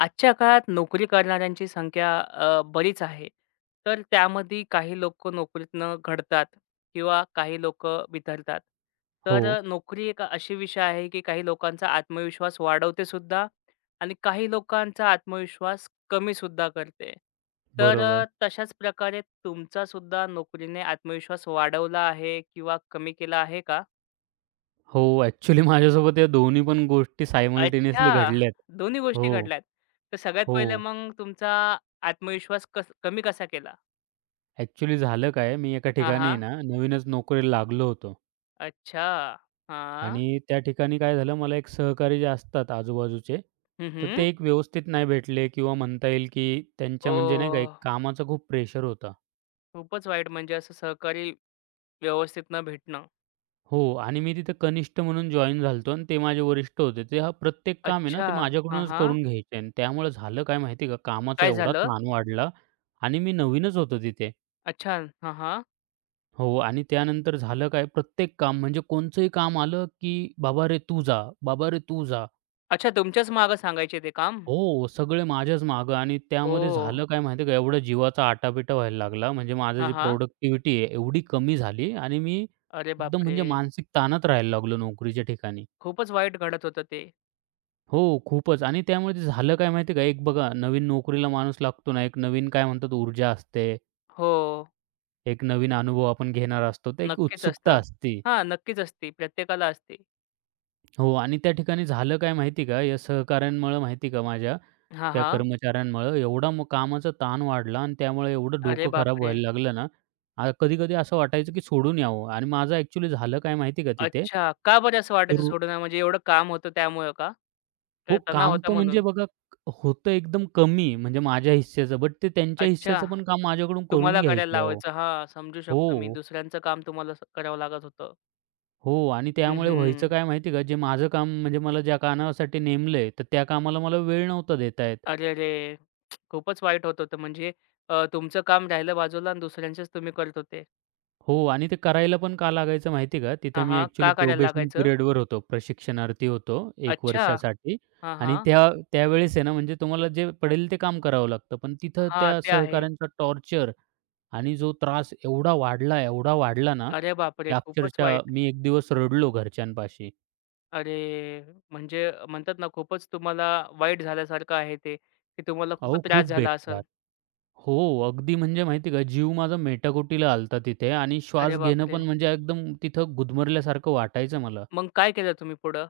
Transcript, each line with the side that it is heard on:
left: आजच्या काळात नोकरी करणाऱ्यांची संख्या बरीच आहे. तर त्यामध्ये काही लोकं नोकरीतनं घडतात किंवा काही लोकं बिथरतात.
right: हो,
left: तर नोकरी एक अशी विषय आहे, की काही लोकांचा आत्मविश्वास वाढवते सुद्धा आणि काही लोकांचा आत्मविश्वास कमी सुद्धा करते. तर
right: बरोबर.
left: तशाच प्रकारे तुमचा सुद्धा नोकरीने आत्मविश्वास वाढवला आहे किंवा कमी केला आहे का?
right: हो, ॲक्चुअली माझ्यासोबत या दोन्ही पण गोष्टी सायमल्टेनियसली
left: अच्छा!
right: घडल्यात.
left: दोन्ही गोष्टी
right: हो,
left: घडल्यात. तर सगळ्यात पहिले
right: हो.
left: मग तुमचा आत्मविश्वास कस कमी कसा केला?
right: ॲक्चुअली झालं काय, मी एका
left: हां,
right: ठिकाणी आहे
left: हां.
right: ना, नवीनच नोकरीला लागलो होतो
left: अच्छा. हां.
right: आणि त्या ठिकाणी काय झालं, मला एक सहकारी जे असतात आजूबाजूचे,
left: हं,
right: तर
left: हं.
right: ते एक व्यवस्थित नाही भेटले किंवा म्हणता येईल की त्यांच्या म्हणजे नाही का,
left: ओह!
right: एक कामाचं खूप प्रेशर होतं.
left: खूपच वाईट म्हणजे असं सहकारी व्यवस्थित न भेटणं.
right: हो आणि मी तिथे कनिष्ठ म्हणून जॉइन झालो आणि ते माझे वरिष्ठ होते. ते हा प्रत्येक काम आहे ना,
left: अच्छा.
right: ते
left: हां,
right: माझ्याकडूनच
left: हां.
right: करून घ्यायचे आणि त्यामुळे झालं काय माहिती आहे का, कामाचा
left: काय
right: एवढा
left: झालं?
right: ताण वाढला आणि मी नवीनच होतो तिथे.
left: अच्छा. हां, हां.
right: हो आणि त्यानंतर झालं काय, प्रत्येक काम म्हणजे कोणचंही काम आलं, की "बाबा रे तू जा, बाबा रे तू जा."
left: अच्छा तुमच्याच मागे सांगायचे ते काम?
right: हो, सगळे माझ्याच मागं आणि त्यामध्ये
left: ओह!
right: झालं काय माहिती का, एवढा जीवाचा आटापिटा व्हायला लागला. म्हणजे माझं
left: हां,
right: जी
left: हां.
right: प्रोडक्टिव्हिटी आहे एवढी कमी झाली आणि मी
left: अरे
right: एकदम
left: बापरे!
right: म्हणजे मानसिक ताणात राहायला लागलो नोकरीच्या ठिकाणी.
left: खूपच वाईट घडत होतं ते.
right: हो, खूपच आणि त्यामुळे ते झालं काय माहिती का, एक बघा नवीन नोकरीला माणूस लागतो ना, एक नवीन काय म्हणतात ऊर्जा असते,
left: हो.
right: एक नवीन अनुभव आपण घेणार असतो, तर एक
left: नक्कीच
right: उत्सुकता
left: असतं.
right: असते.
left: हां, नक्कीच असते. प्रत्येकाला असते.
right: हो आणि त्या ठिकाणी झालं काय माहिती आहे का, या सहकाऱ्यांमुळं माहिती का माझ्या,
left: हां,
right: त्या
left: हां.
right: कर्मचाऱ्यांमुळं एवढा मग कामाचा ताण वाढला आणि त्यामुळे एवढं
left: अरे
right: डोकं खराब
left: बापरे!
right: व्हायला लागलं ना, कधी-कधी असं वाटायचं की सोडून यावं आणि माझं ॲक्चुअली झालं काय माहिती आहे का तिथे
left: अच्छा. का बरं असं वाटायचं
right: तर
left: सोडून म्हणजे एवढं काम होतं त्यामुळं का?
right: हो,
left: तर तणाव
right: काम
left: होता
right: तर म्हणजे
left: म्हणून?
right: बघा होतं एकदम कमी म्हणजे माझ्या हिस्स्याचं, बट ते त्यांच्या
left: अच्छा.
right: हिस्स्याचं पण काम माझ्याकडून करून
left: तुम्हाला करायला
right: घ्यायचे अहो.
left: लावायचं. हां, समजू शकतो मी.
right: हो,
left: दुसऱ्यांचं काम तुम्हाला असं करावं लागत होतं.
right: हो आणि
left: हं,
right: त्यामुळे व्हायचं
left: हं.
right: काय माहिती का, जे माझं काम म्हणजे मला ज्या कामासाठी नेमलंय, तर त्या कामाला मला वेळ नव्हता देता येत.
left: अरेरे! खूपच वाईट होत होतं म्हणजे तुमचं काम राहिलं बाजूला आणि दुसऱ्यांचेच तुम्ही करत होते.
right: हो आणि ते करायला पण का लागायचं माहिती का,
left: हां,
right: तिथं मी
left: हां.
right: ॲक्चुअली
left: का करायला
right: प्रोबेशन
left: लागायचं?
right: पिरियडवर होतो, प्रशिक्षणार्थी होतो 1
left: अच्छा.
right: वर्षासाठी
left: हां,
right: आणि
left: हां.
right: त्या त्यावेळेस आहे ना, म्हणजे तुम्हाला जे पडेल ते काम करावं लागतं. पण तिथं
left: हां,
right: त्या
left: ते आहे.
right: सहकाऱ्यांचा टॉर्चर आणि जो त्रास एवढा वाढला, एवढा वाढला ना,
left: अरे
right: की
left: बापरे! खूपच
right: अक्षरशः
left: वाईट.
right: मी एक दिवस रडलो घरच्यांपाशी.
left: अरे! म्हणजे म्हणतात ना खूपच तुम्हाला वाईट झाल्यासारखं आहे ते, की तुम्हाला खूपच
right: अहो,
left: त्रास
right: खूप
left: झाला असेल.
right: बेकार. हो, अगदी म्हणजे माहिती आहे का, जीव माझा मेटाकुटीला आलता होता तिथे आणि
left: अरे
right: श्वास घेणं
left: बापरे!
right: पण म्हणजे एकदम तिथं गुदमरल्यासारखं वाटायचं मला.
left: मग काय केलं तुम्ही पुढं?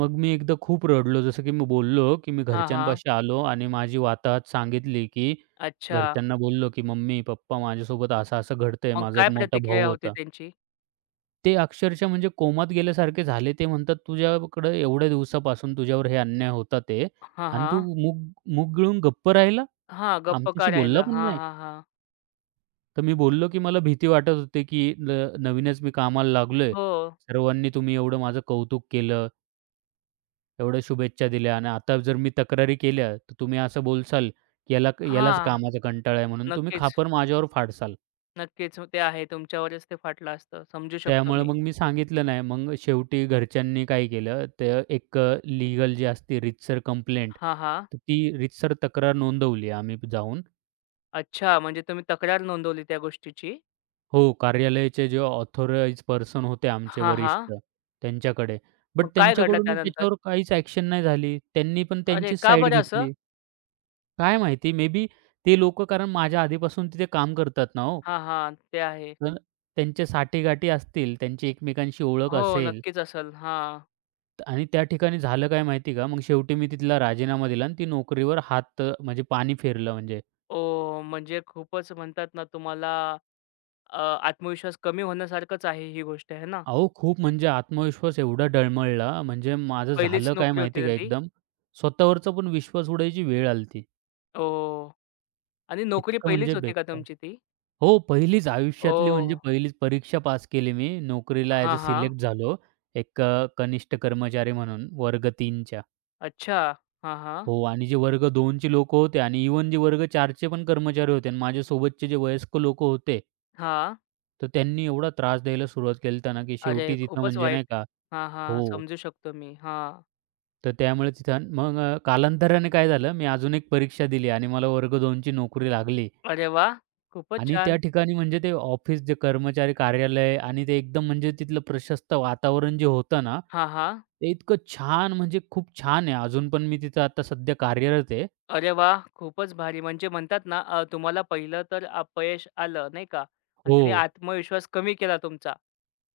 right: मग मी एकदा खूप रडलो, जसं की मी बोललो, की मी
left: हां, हां.
right: घरच्यांपाशी आलो आणि माझी वाताहत सांगितली, की
left: अच्छा.
right: घरच्यांना बोललो, की "मम्मी, पप्पा, माझ्यासोबत असं-असं घडतंय."
left: मग
right: माझा
left: काय
right: एक मोठा
left: प्रतिक्रिया
right: भाऊ
left: होती
right: होता.
left: त्यांची?
right: ते अक्षरशः म्हणजे कोमात गेल्यासारखे झाले. ते म्हणतात, "तुझ्याकडं एवढ्या दिवसापासून तुझ्यावर हे अन्याय होता ते
left: हां,
right: आणि तू
left: हां.
right: मूग मूग गिळून गप्प राहिला?
left: हां, गप्प का
right: आमच्याशी बोलला
left: राहिला?
right: पण
left: हां,
right: नाही."
left: हां, हां.
right: तर मी बोललो, की "मला भीती वाटत होती, की नवीनच मी कामाला लागलोय.
left: हो.
right: सर्वांनी तुम्ही एवढं माझं कौतुक केलं, एवढ्या शुभेच्छा दिल्या आणि आता जर मी तक्रारी केल्या, तर तुम्ही असं बोलसाल, की यालाच
left: हां.
right: कामाचा कंटाळा आहे म्हणून तुम्ही
left: नक्कीच,
right: खापर माझ्यावर फाडसाल."
left: नक्कीच. ते आहे तुमच्यावरच ते फाटलं असतं. समजू शकतो
right: त्यामुळे
left: मी.
right: मग मी सांगितलं नाही. मग शेवटी घरच्यांनी काय केलं, ते एक लीगल जी असते रीतसर कंप्लेंट,
left: हां, हां.
right: तर ती रीतसर तक्रार नोंदवली आम्ही जाऊन.
left: अच्छा म्हणजे तुम्ही तक्रार नोंदवली त्या गोष्टीची.
right: हो, कार्यालयाचे जे ऑथराइज्ड पर्सन होते आमचे
left: हां, हां.
right: वरिष्ठ, त्यांच्याकडे. बट
left: मग काय घडलं
right: त्यांच्याकडून
left: त्यानंतर?
right: त्याच्यावर काहीच ॲक्शन नाही झाली. त्यांनी पण
left: अरे,
right: त्यांचीच
left: का
right: साईड
left: बरं असं?
right: घेतली. काय माहिती मे बी ते लोकं कारण माझ्या आधीपासून तिथे काम करतात ना हो,
left: हां, हां. ते आहे.
right: तर त्यांचे साठीगाठी असतील, त्यांची एकमेकांशी ओळख
left: हो,
right: असेल.
left: नक्कीच असेल. हां.
right: आणि त्या ठिकाणी झालं काय माहिती आहे का, मग शेवटी मी तिथला राजीनामा दिला आणि ती नोकरीवर हात म्हणजे पाणी फिरलं म्हणजे.
left: ओह! म्हणजे खूपच म्हणतात ना तुम्हाला आत्मविश्वास कमी होण्यासारखंच आहे ही गोष्ट आहे ना.
right: अहो, खूप म्हणजे आत्मविश्वास एवढा डळमळला म्हणजे माझं
left: पहिलीच
right: झालं काय
left: नोकरी
right: माहिती
left: होती
right: आहे
left: ना
right: का
left: ती?
right: एकदम, स्वतःवरचा पण विश्वास उडायची वेळ आली
left: ओह! आणि नोकरी
right: इतकं
left: पहिलीच
right: म्हणजे
left: होती का
right: बेकार.
left: तुमची ती?
right: हो, पहिलीच आयुष्यातली
left: ओह!
right: म्हणजे पहिलीच परीक्षा पास केली मी. नोकरीला ॲज
left: हां,
right: अ
left: हां.
right: सिलेक्ट झालो. एक कनिष्ठ कर्मचारी म्हणून वर्ग 3च्या.
left: अच्छा. हां, हां.
right: हो आणि जे वर्ग 2चे लोकं होते आणि इव्हन जे वर्ग 4चे पण कर्मचारी होते आणि माझ्यासोबतचे जे वयस्क लोकं होते
left: हां.
right: तर त्यांनी एवढा त्रास द्यायला सुरुवात केली त्यांना, की
left: अरे
right: शेवटी तिथं
left: खूपच
right: म्हणजे
left: वाईट.
right: नाही का
left: हां, हां.
right: हो.
left: समजू शकतो मी. हां.
right: तर त्यामुळे तिथं मग कालांतराने काय झालं, मी अजून एक परीक्षा दिली आणि मला वर्ग 2 ची नोकरी लागली
left: अरे वाह! खूपच
right: आणि त्या
left: छान.
right: ठिकाणी म्हणजे ते ऑफिस, जे कर्मचारी कार्यालय आणि ते एकदम म्हणजे तिथलं प्रशस्त वातावरण जे होतं ना,
left: हां, हां.
right: ते इतकं छान म्हणजे खूप छान आहे. अजून पण मी तिथं आता सध्या कार्यरत आहे.
left: अरे वाह! खूपच भारी. म्हणजे म्हणतात ना, तुम्हाला पहिलं तर अपयश आलं, नाही का? आणि
right: हो,
left: त्याने आत्मविश्वास कमी केला तुमचा.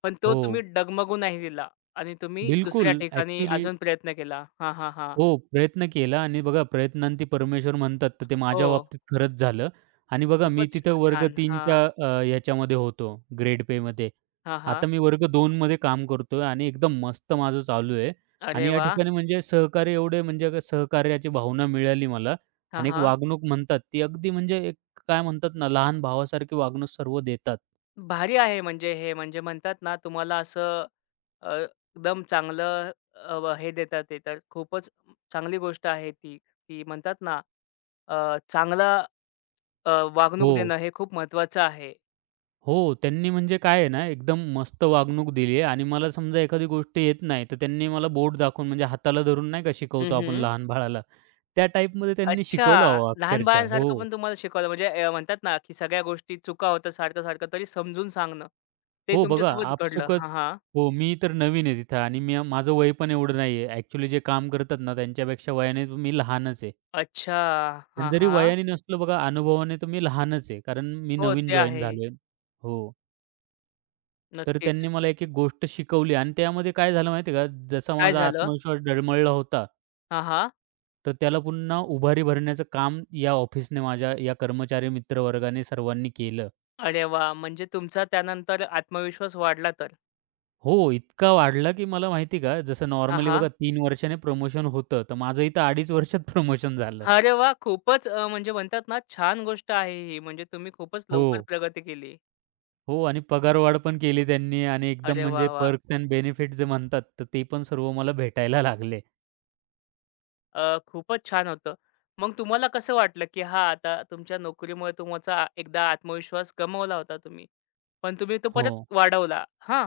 left: पण तो
right: हो.
left: तुम्ही डगमगू नाही दिला आणि तुम्ही
right: बिलकुल.
left: दुसऱ्या ठिकाणी
right: ॲक्चुअली
left: अजून प्रयत्न केला. हां, हां, हां.
right: हो, प्रयत्न केला आणि बघा प्रयत्नांती परमेश्वर म्हणतात, तर ते
left: हो.
right: माझ्या बाबतीत खरंच झालं आणि बघा मी
left: खूपच
right: तिथं वर्ग
left: छान.
right: 3च्या
left: हां.
right: अ, याच्यामध्ये होतो, ग्रेड पेमध्ये.
left: हां,
right: आता
left: हां.
right: मी वर्ग 2मध्ये काम करतोय आणि एकदम मस्त माझं चालू आहे
left: अरे
right: आणि या
left: वाह!
right: ठिकाणी म्हणजे सहकार्य एवढे म्हणजे सहकार्याची भावना मिळाली मला
left: हां,
right: आणि एक
left: हां.
right: वागणूक म्हणतात ती अगदी म्हणजे एक काय म्हणतात ना, लहान भावासारखी वागणूक सर्व देतात.
left: भारी आहे म्हणजे हे. म्हणजे म्हणतात ना तुम्हाला असं अ, एकदम चांगलं व हे देतात ते तर खूपच चांगली गोष्ट आहे ती. ती म्हणतात ना चांगला
right: हो.
left: वागणूक देणं हे खूप महत्वाचं आहे.
right: हो, त्यांनी म्हणजे काय आहे ना, एकदम मस्त वागणूक दिली आहे आणि मला समजा एखादी गोष्ट येत नाही, तर त्यांनी मला बोट दाखवून म्हणजे हाताला धरून नाही का
left: हं,
right: शिकवतो आपण
left: हं.
right: लहान बाळाला, त्या टाईपमध्ये त्यांनी शिकवलं
left: अच्छा.
right: अहो
left: लहान
right: अक्षरशः.
left: बाळांसारखं
right: हो.
left: पण तुम्हाला शिकवलं म्हणजे म्हणतात ना की सगळ्या गोष्टी चुका होतात सारखं-सारखं तरी समजून सांगणं. ते
right: हो, बघा
left: तुमच्यासोबत घडलं.
right: आपसुकच
left: हां, हां.
right: हो, मी तर नवीन आहे तिथं आणि मी माझं वय पण एवढं नाही आहे. ॲक्चुअली जे काम करतात ना, त्यांच्यापेक्षा वयाने मी लहानच आहे
left: अच्छा.
right: आणि
left: हां,
right: जरी
left: हां.
right: वयाने नसलो बघा, अनुभवाने तर मी लहानच आहे, कारण मी
left: हो,
right: नवीन
left: ते
right: जॉइन
left: आहे.
right: झालोय. हो, तर
left: नक्कीच.
right: त्यांनी मला एक-एक गोष्ट शिकवली आणि त्यामध्ये काय झालं माहिती आहे का, जसा
left: काय
right: माझा
left: झालं?
right: आत्मविश्वास डळमळला होता
left: हां, हां.
right: तर त्याला पुन्हा उभारी भरण्याचं काम या ऑफिसने माझ्या या कर्मचारी मित्रवर्गाने सर्वांनी केलं.
left: अरे वाह! म्हणजे तुमचा त्यानंतर आत्मविश्वास वाढला तर?
right: हो, इतका वाढला की मला माहिती आहे का, जसं
left: हां,
right: नॉर्मली
left: हां.
right: बघा 3 वर्षाने प्रमोशन होतं, तर माझं इथं 2.5 वर्षात प्रमोशन झालं.
left: अरे वा, खूपच म्हणजे म्हणतात ना, छान गोष्ट आहे ही. म्हणजे तुम्ही खूपच लवकर
right: हो,
left: प्रगती केली.
right: हो आणि पगारवाढ पण केली त्यांनी आणि एकदम
left: अरे
right: म्हणजे
left: वा, वाह!
right: पर्क्स एंड बेनिफिट जे म्हणतात, तर ते पण सर्व मला भेटायला लागले.
left: खूपच छान होतं. मग तुम्हाला कसं वाटलं, की हां, आता तुमच्या नोकरीमुळे तुमचा एकदा आत्मविश्वास गमावला होता तुम्ही, पण तुम्ही तो
right: हो,
left: परत वाढवला, हां?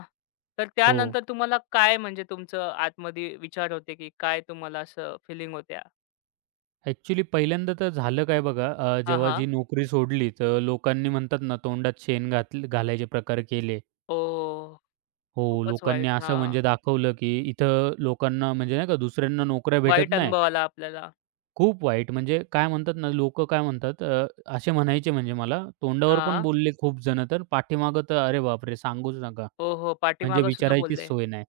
left: तर
right: हो.
left: त्यानंतर तुम्हाला काय म्हणजे तुमचं आतमध्ये विचार होते, की काय तुम्हाला असं फीलिंग होत्या?
right: ॲक्चुअली पहिल्यांदा तर झालं काय बघा,
left: हां,
right: जेव्हा जी
left: हां.
right: नोकरी सोडली, तर लोकांनी म्हणतात ना, तोंडात शेण घातलं घालायचे प्रकार केले.
left: ओह!
right: हो,
left: खूपच
right: लोकांनी
left: वाईट.
right: असं
left: हां.
right: म्हणजे दाखवलं, की इथं लोकांना म्हणजे नाही का दुसऱ्यांना नोकऱ्या भेटत
left: वाईट
right: नाही.
left: अनुभव आला आपल्याला.
right: खूप वाईट म्हणजे काय म्हणतात ना, लोक काय म्हणतात असे म्हणायचे म्हणजे मला तोंडावर पण
left: हां.
right: बोलले खूप जण तर पाठीमागं तर अरे बापरे! सांगूच नका.
left: हो, हो.
right: म्हणजे
left: पाठीमागं सुद्धा
right: विचारायचीच
left: बोलले.
right: सोय नाही.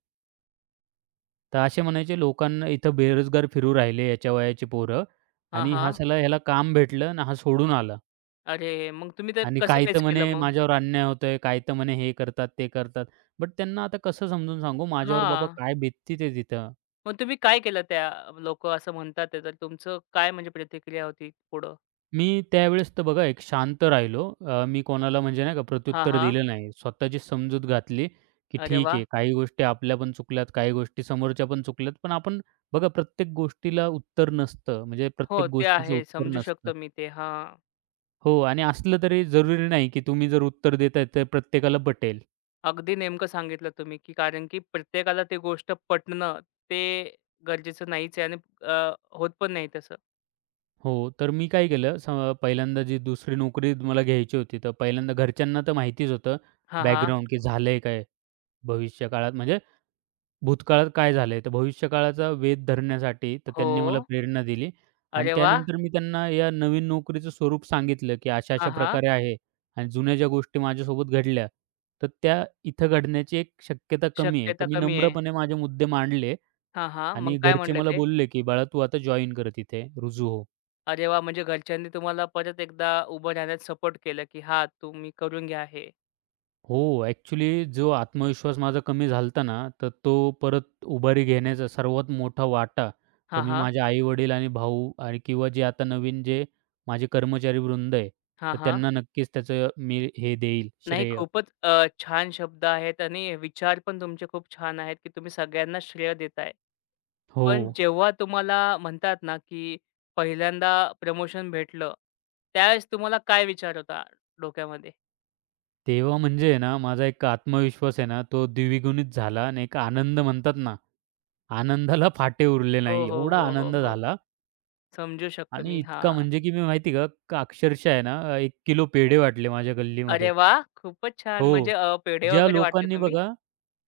right: तर असे म्हणायचे लोकांना इथं बेरोजगार फिरू राहिले याच्या वयाची पोरं
left: हां,
right: आणि हा
left: हां.
right: साला ह्याला काम भेटलं आणि हा सोडून आला
left: अरे! मग तुम्ही ते
right: आणि
left: कसं
right: काही तर
left: फेस केलं
right: म्हणे
left: मग?
right: माझ्यावर अन्याय होतोय, काही तर म्हणे हे करतात, ते करतात. बट त्यांना आता कसं समजून सांगू माझ्यावर बाबा
left: हां.
right: काय बितती ते तिथं.
left: मग तुम्ही काय केलं त्या लोकं असं म्हणतात आहे तर तुमचं काय म्हणजे प्रतिक्रिया होती पुढं?
right: मी त्यावेळेस तर बघा एक शांत राहिलो. मी कोणाला म्हणजे नाही का
left: हां,
right: प्रत्युत्तर
left: हां.
right: दिलं नाही. स्वतःची समजूत घातली, की
left: अरे
right: ठीक
left: वाह!
right: आहे काही गोष्टी आपल्या पण चुकल्यात, काही गोष्टी समोरच्या पण चुकल्यात. पण आपण बघा प्रत्येक गोष्टीला उत्तर नसतं. म्हणजे
left: हो,
right: प्रत्येक
left: ते
right: गोष्टीचं
left: आहे.
right: उत्तर
left: समजू
right: नसतं.
left: शकतो मी ते. हां.
right: हो आणि असलं तरी जरुरी नाही, की तुम्ही जर उत्तर देताय तर प्रत्येकाला पटेल.
left: अगदी नेमकं सांगितलं तुम्ही, की कारण की प्रत्येकाला ती गोष्ट पटणं ते गरजेचं नाहीच आहे आणि होत पण नाही तसं.
right: हो, तर मी काय केलं पहिल्यांदा जी दुसरी नोकरी मला घ्यायची होती, तर पहिल्यांदा घरच्यांना तर माहितीच होतं
left: हां, हां.
right: बॅकग्राऊंड, की झालंय काय भविष्य काळात म्हणजे भूतकाळात काय झालंय, तर भविष्यकाळाचा वेध धरण्यासाठी तर
left: हो.
right: त्यांनी मला प्रेरणा दिली आणि
left: अरे वाह!
right: त्यानंतर मी त्यांना या नवीन नोकरीचं स्वरूप सांगितलं, की
left: हां,
right: अशा-अशा
left: हां.
right: प्रकारे आहे आणि जुन्या ज्या गोष्टी माझ्यासोबत घडल्या, तर त्या इथं घडण्याची एक शक्यता कमी आहे. तर
left: शक्यता
right: मी
left: कमी आहे.
right: नम्रपणे माझे मुद्दे मांडले
left: हां, हां. मग
right: आणि
left: काय
right: घरचे
left: म्हटले
right: मला
left: ते?
right: बोलले, की "बाळा, तू आता जॉइन कर तिथे, रुजू हो."
left: अरे वाह! म्हणजे घरच्यांनी तुम्हाला परत एकदा उभं राहण्यात सपोर्ट केलं, की "हां, तुम्ही करून घ्या हे."
right: हो, ॲक्चुअली जो आत्मविश्वास माझा कमी झाला ना, तर तो परत उभारी घेण्याचा सर्वात मोठा वाटा तर
left: हां,
right: मी
left: हां.
right: माझे आई-वडील आणि भाऊ आणि किंवा जे आता नवीन जे माझे कर्मचारी वृंद आहे,
left: हां,
right: तर
left: हां.
right: त्यांना नक्कीच त्याचं मी हे देईल
left: नाही
right: श्रेय.
left: खूपच छान शब्द आहेत आणि विचार पण तुमचे खूप छान आहेत, की तुम्ही सगळ्यांना श्रेय देताय.
right: हो,
left: पण जेव्हा तुम्हाला म्हणतात ना, की पहिल्यांदा प्रमोशन भेटलं, त्यावेळेस तुम्हाला काय विचार होता डोक्यामध्ये?
right: तेव्हा म्हणजे आहे ना, माझा एक आत्मविश्वास आहे ना, तो द्विगुणित झाला आणि एक आनंद म्हणतात ना, आनंदाला फाटे उरले
left: हो,
right: नाही.
left: हो,
right: एवढा
left: हो, हो,
right: आनंद
left: हो.
right: झाला
left: समजू शकतो
right: आणि
left: मी.
right: इतका
left: हां.
right: म्हणजे की मी माहिती आहे का, अक्षरशः आहे ना, 1 किलो पेढे वाटले माझ्या
left: अरे
right: गल्लीमध्ये.
left: वाह! खूपच छान.
right: हो.
left: म्हणजे पेढे
right: ज्या
left: वगैरे वाटले
right: लोकांनी
left: तुम्ही?
right: बघा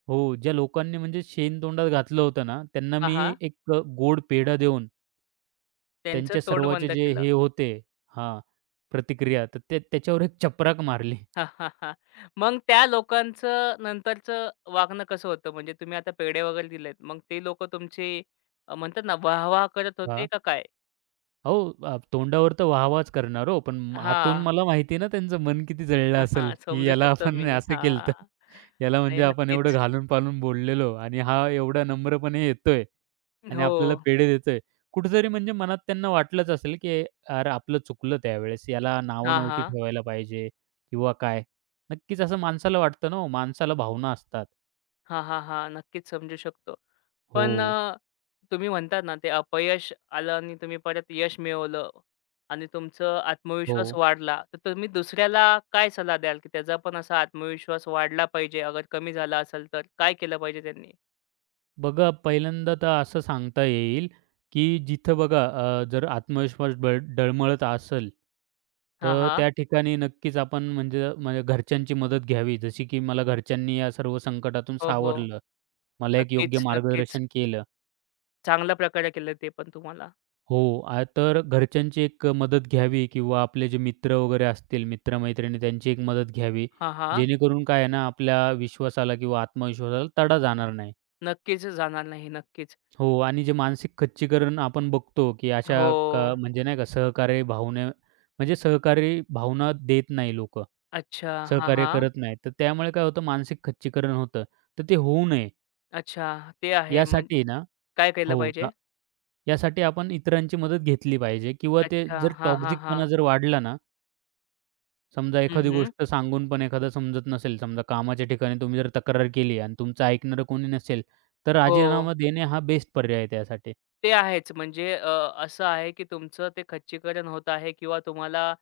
right: हो, ज्या लोकांनी म्हणजे शेण तोंडात घातलं होतं ना, त्यांना
left: हां,
right: मी
left: हां.
right: एक गोड पेढा देऊन
left: त्यांचं
right: त्यांच्या
left: तोंड
right: सर्वाचे
left: बंद
right: जे
left: केलं.
right: हे होते हां, प्रतिक्रिया तर ते त्याच्यावर एक चपराक मारली.
left: मग त्या लोकांचं नंतरचं वागणं कसं होतं? म्हणजे तुम्ही आता पेढे वगैरे दिलेत. मग ते लोकं तुमची म्हणतात ना वाह-वाह करत होते
right: हां.
left: का काय?
right: हो, तोंडावर तर वाह-वाहच करणार हो, पण आतून
left: हां.
right: मला माहिती आहे ना त्यांचं मन किती जळलं असेल, की
left: समजू
right: याला
left: शकतो
right: आपण
left: मी.
right: असं केलंत.
left: हां.
right: याला
left: नाही
right: म्हणजे आपण एवढं
left: नक्कीच.
right: घालून-पालून बोललेलो आणि हा एवढा नम्रपणे येतोय. आणि
left: हो.
right: आपल्याला पेढे देतोय. कुठेतरी म्हणजे मनात त्यांना वाटलंच असेल, की "अरे, आपलं चुकलं त्यावेळेस. याला नावं
left: हा हा
right: नव्हती ठेवायला पाहिजे." किंवा काय. नक्कीच असं माणसाला वाटतं ना हो, माणसाला भावना असतात.
left: हा हा हां. नक्कीच समजू शकतो.
right: हो,
left: पण तुम्ही म्हणतात ना, ते अपयश आलं आणि तुम्ही परत यश मिळवलं आणि तुमचं
right: हो.
left: आत्मविश्वास वाढला, तर तुम्ही दुसऱ्याला काय सल्ला द्याल, की त्याचा पण असा आत्मविश्वास वाढला पाहिजे? अगर कमी झाला असेल तर काय केलं पाहिजे त्यांनी?
right: बघा पहिल्यांदा तर असं सांगता येईल, की जिथं बघा जर आत्मविश्वास डळमळत असेल,
left: हां,
right: तर
left: हां.
right: त्या ठिकाणी नक्कीच आपण म्हणजे म्हणजे घरच्यांची मदत घ्यावी. जशी की मला घरच्यांनी या सर्व संकटातून
left: हो, हो.
right: सावरलं. मला एक योग्य
left: नक्कीच, नक्कीच.
right: मार्गदर्शन केलं.
left: चांगल्या प्रकारे केलं ते पण तुम्हाला.
right: हो. तर घरच्यांची एक मदत घ्यावी किंवा आपले जे मित्र वगैरे असतील, मित्र-मैत्रिणी त्यांची एक मदत घ्यावी.
left: हां, हां.
right: जेणेकरून काय आहे ना, आपल्या विश्वासाला किंवा आत्मविश्वासाला तडा जाणार नाही.
left: नक्कीच जाणार नाही. नक्कीच.
right: हो आणि जे मानसिक खच्चीकरण आपण बघतो, की अशा
left: हो.
right: म्हणजे नाही का सहकार्य भावने म्हणजे सहकारी भावना देत नाही लोकं.
left: अच्छा. हां,
right: सहकार्य
left: हां.
right: करत नाही. तर त्यामुळे काय होतं मानसिक खच्चीकरण होतं. तर ते होऊ नये
left: अच्छा. ते आहे. मग
right: यासाठी ना
left: काय
right: हो,
left: केलं पाहिजे?
right: यासाठी आपण इतरांची मदत घेतली पाहिजे किंवा ते
left: अच्छा.
right: जर
left: हां, हां, हां.
right: टॉक्सिकपणा जर वाढला ना समजा
left: हं,
right: एखादी
left: हं.
right: गोष्ट सांगून पण एखादा समजत नसेल, समजा कामाच्या ठिकाणी तुम्ही जर तक्रार केली आणि तुमचं ऐकणारं कोणी नसेल, तर
left: हो.
right: राजीनामा देणे हा बेस्ट पर्याय आहे त्यासाठी.
left: ते आहेच. म्हणजे असं आहे की तुमचं ते खच्चीकरण होत आहे किंवा तुम्हाला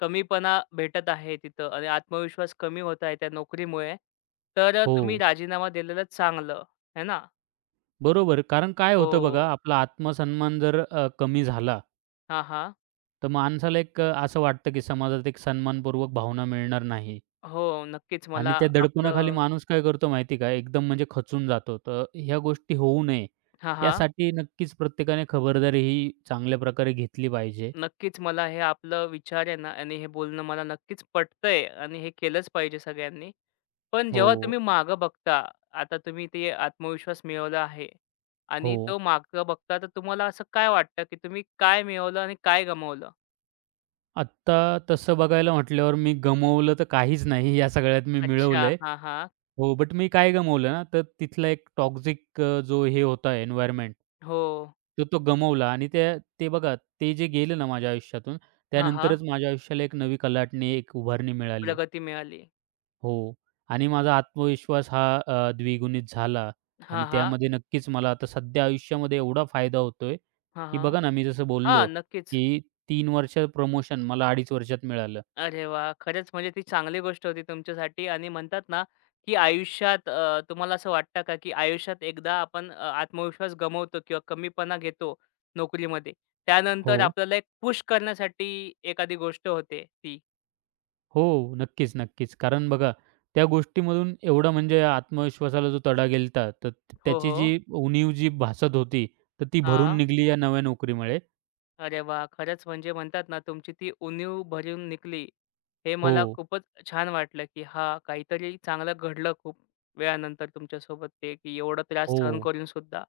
left: कमीपणा भेटत आहे तिथं आणि आत्मविश्वास कमी होत आहे त्या नोकरीमुळे. तर
right: हो,
left: तुम्ही राजीनामा दिलेलं चांगलं, आहे ना?
right: बरोबर. कारण काय
left: हो.
right: होतं बघा, आपला आत्मसन्मान जर कमी झाला,
left: हां, हां.
right: तर माणसाला एक असं वाटतं की समाजात एक सन्मानपूर्वक भावना मिळणार नाही
left: हो, नक्कीच
right: आणि
left: मला
right: त्या दडपणाखाली
left: आपलं
right: माणूस काय करतो माहिती आहे का? एकदम म्हणजे खचून जातो. तर ह्या गोष्टी होऊ नये,
left: हां, हां.
right: यासाठी नक्कीच प्रत्येकाने खबरदारी ही चांगल्या प्रकारे घेतली पाहिजे.
left: नक्कीच मला हे आपलं विचार आहे ना आणि हे बोलणं मला नक्कीच पटतंय आणि हे केलंच पाहिजे सगळ्यांनी. पण
right: हो,
left: जेव्हा तुम्ही मागं बघता, आता तुम्ही ते आत्मविश्वास मिळवला आहे
right: हो.
left: आणि तो मागं बघता, तर तुम्हाला असं काय वाटतं, की तुम्ही काय मिळवलं आणि काय गमावलं?
right: आत्ता तसं बघायला म्हटल्यावर मी गमावलं तर काहीच नाही. या सगळ्यात मी
left: अच्छा.
right: मिळवलंय.
left: हां, हां.
right: हो, बट मी काय गमावलं ना, तर तिथला एक टॉक्सिक जो हे होता एन्व्हायर्नमेंट,
left: हो.
right: तर तो गमावला आणि त्या ते बघा ते जे गेलं ना माझ्या आयुष्यातून,
left: हां, हां.
right: त्यानंतरच माझ्या आयुष्याला एक नवी कलाटणी, एक उभारणी मिळाली.
left: प्रगती मिळाली.
right: हो. आणि माझा आत्मविश्वास हा द्विगुणित झाला आणि
left: हां, हां.
right: त्यामध्ये नक्कीच मला आता सध्या आयुष्यामध्ये एवढा फायदा होतोय,
left: हां,
right: की
left: हां.
right: बघा ना, मी जसं बोललो,
left: हां, नक्कीच.
right: की 3 वर्ष प्रमोशन मला 2.5 वर्षात मिळालं.
left: अरे वा, खरंच म्हणजे ती चांगली गोष्ट होती तुमच्यासाठी आणि म्हणतात ना, की आयुष्यात तुम्हाला असं वाटतं का, की आयुष्यात एकदा आपण आत्मविश्वास गमावतो किंवा कमीपणा घेतो नोकरीमध्ये.
right: हो.
left: त्यानंतर आपल्याला एक पुश करण्यासाठी एखादी गोष्ट होते ती?
right: हो. नक्कीच, नक्कीच. कारण बघा त्या गोष्टीमधून एवढा म्हणजे आत्मविश्वासाला जो तडा गेलता तर
left: हो,
right: त्याची
left: हो.
right: जी उणीव जी भासत होती, तर ती भरून
left: हां.
right: निघली या नव्या नोकरीमुळे.
left: अरे वा, खरंच म्हणजे म्हणतात ना, तुमची ती उणीव भरून निघाली. हे मला
right: हो,
left: खूपच छान वाटलं, की हां, काहीतरी चांगलं घडलं खूप वेळानंतर तुमच्यासोबत ते, की एवढा त्रास
right: हो.
left: सहन करून सुद्धा.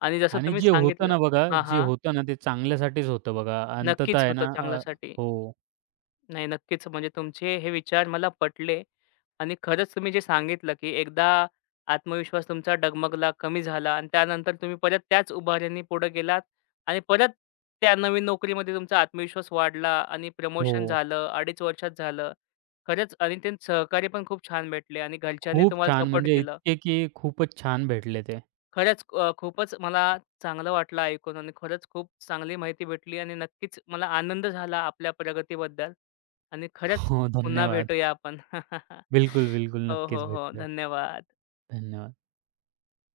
left: आणि जसं
right: आणि
left: तुम्ही
right: जे होतं
left: सांगितलं
right: ना बघा,
left: हां,
right: जे
left: हां.
right: होतं ना ते चांगल्यासाठीच होतं बघा. अंततः
left: नक्कीच
right: आहे
left: होतं
right: ना
left: चांगल्यासाठी.
right: हो,
left: नाही, नक्कीच. म्हणजे तुमचे हे विचार मला पटले आणि खरंच तुम्ही जे सांगितलं, की एकदा आत्मविश्वास तुमचा डगमगला, कमी झाला आणि त्यानंतर तुम्ही परत त्याच उभारणी पुढे गेलात आणि परत त्या नवीन नोकरीमध्ये तुमचा आत्मविश्वास वाढला आणि
right: हो.
left: प्रमोशन झालं, अडीच वर्षात झालं. खरंच आणि ते सहकार्य पण खूप छान भेटले आणि घरच्यांनी
right: खूप
left: तुम्हाला
right: छान
left: सपोर्ट
right: म्हणजे
left: केलं.
right: इतके की खूपच छान भेटले ते.
left: खरंच खूपच मला चांगलं वाटलं ऐकून आणि खरंच खूप चांगली माहिती भेटली आणि नक्कीच मला आनंद झाला आपल्या प्रगतीबद्दल आणि खरंच
right: हो,
left: पुन्हा
right: धन्यवाद.
left: भेटूया आपण.
right: बिलकुल, बिलकुल.
left: हो,
right: नक्कीच
left: हो, हो.
right: भेटूयात.
left: धन्यवाद.
right: धन्यवाद.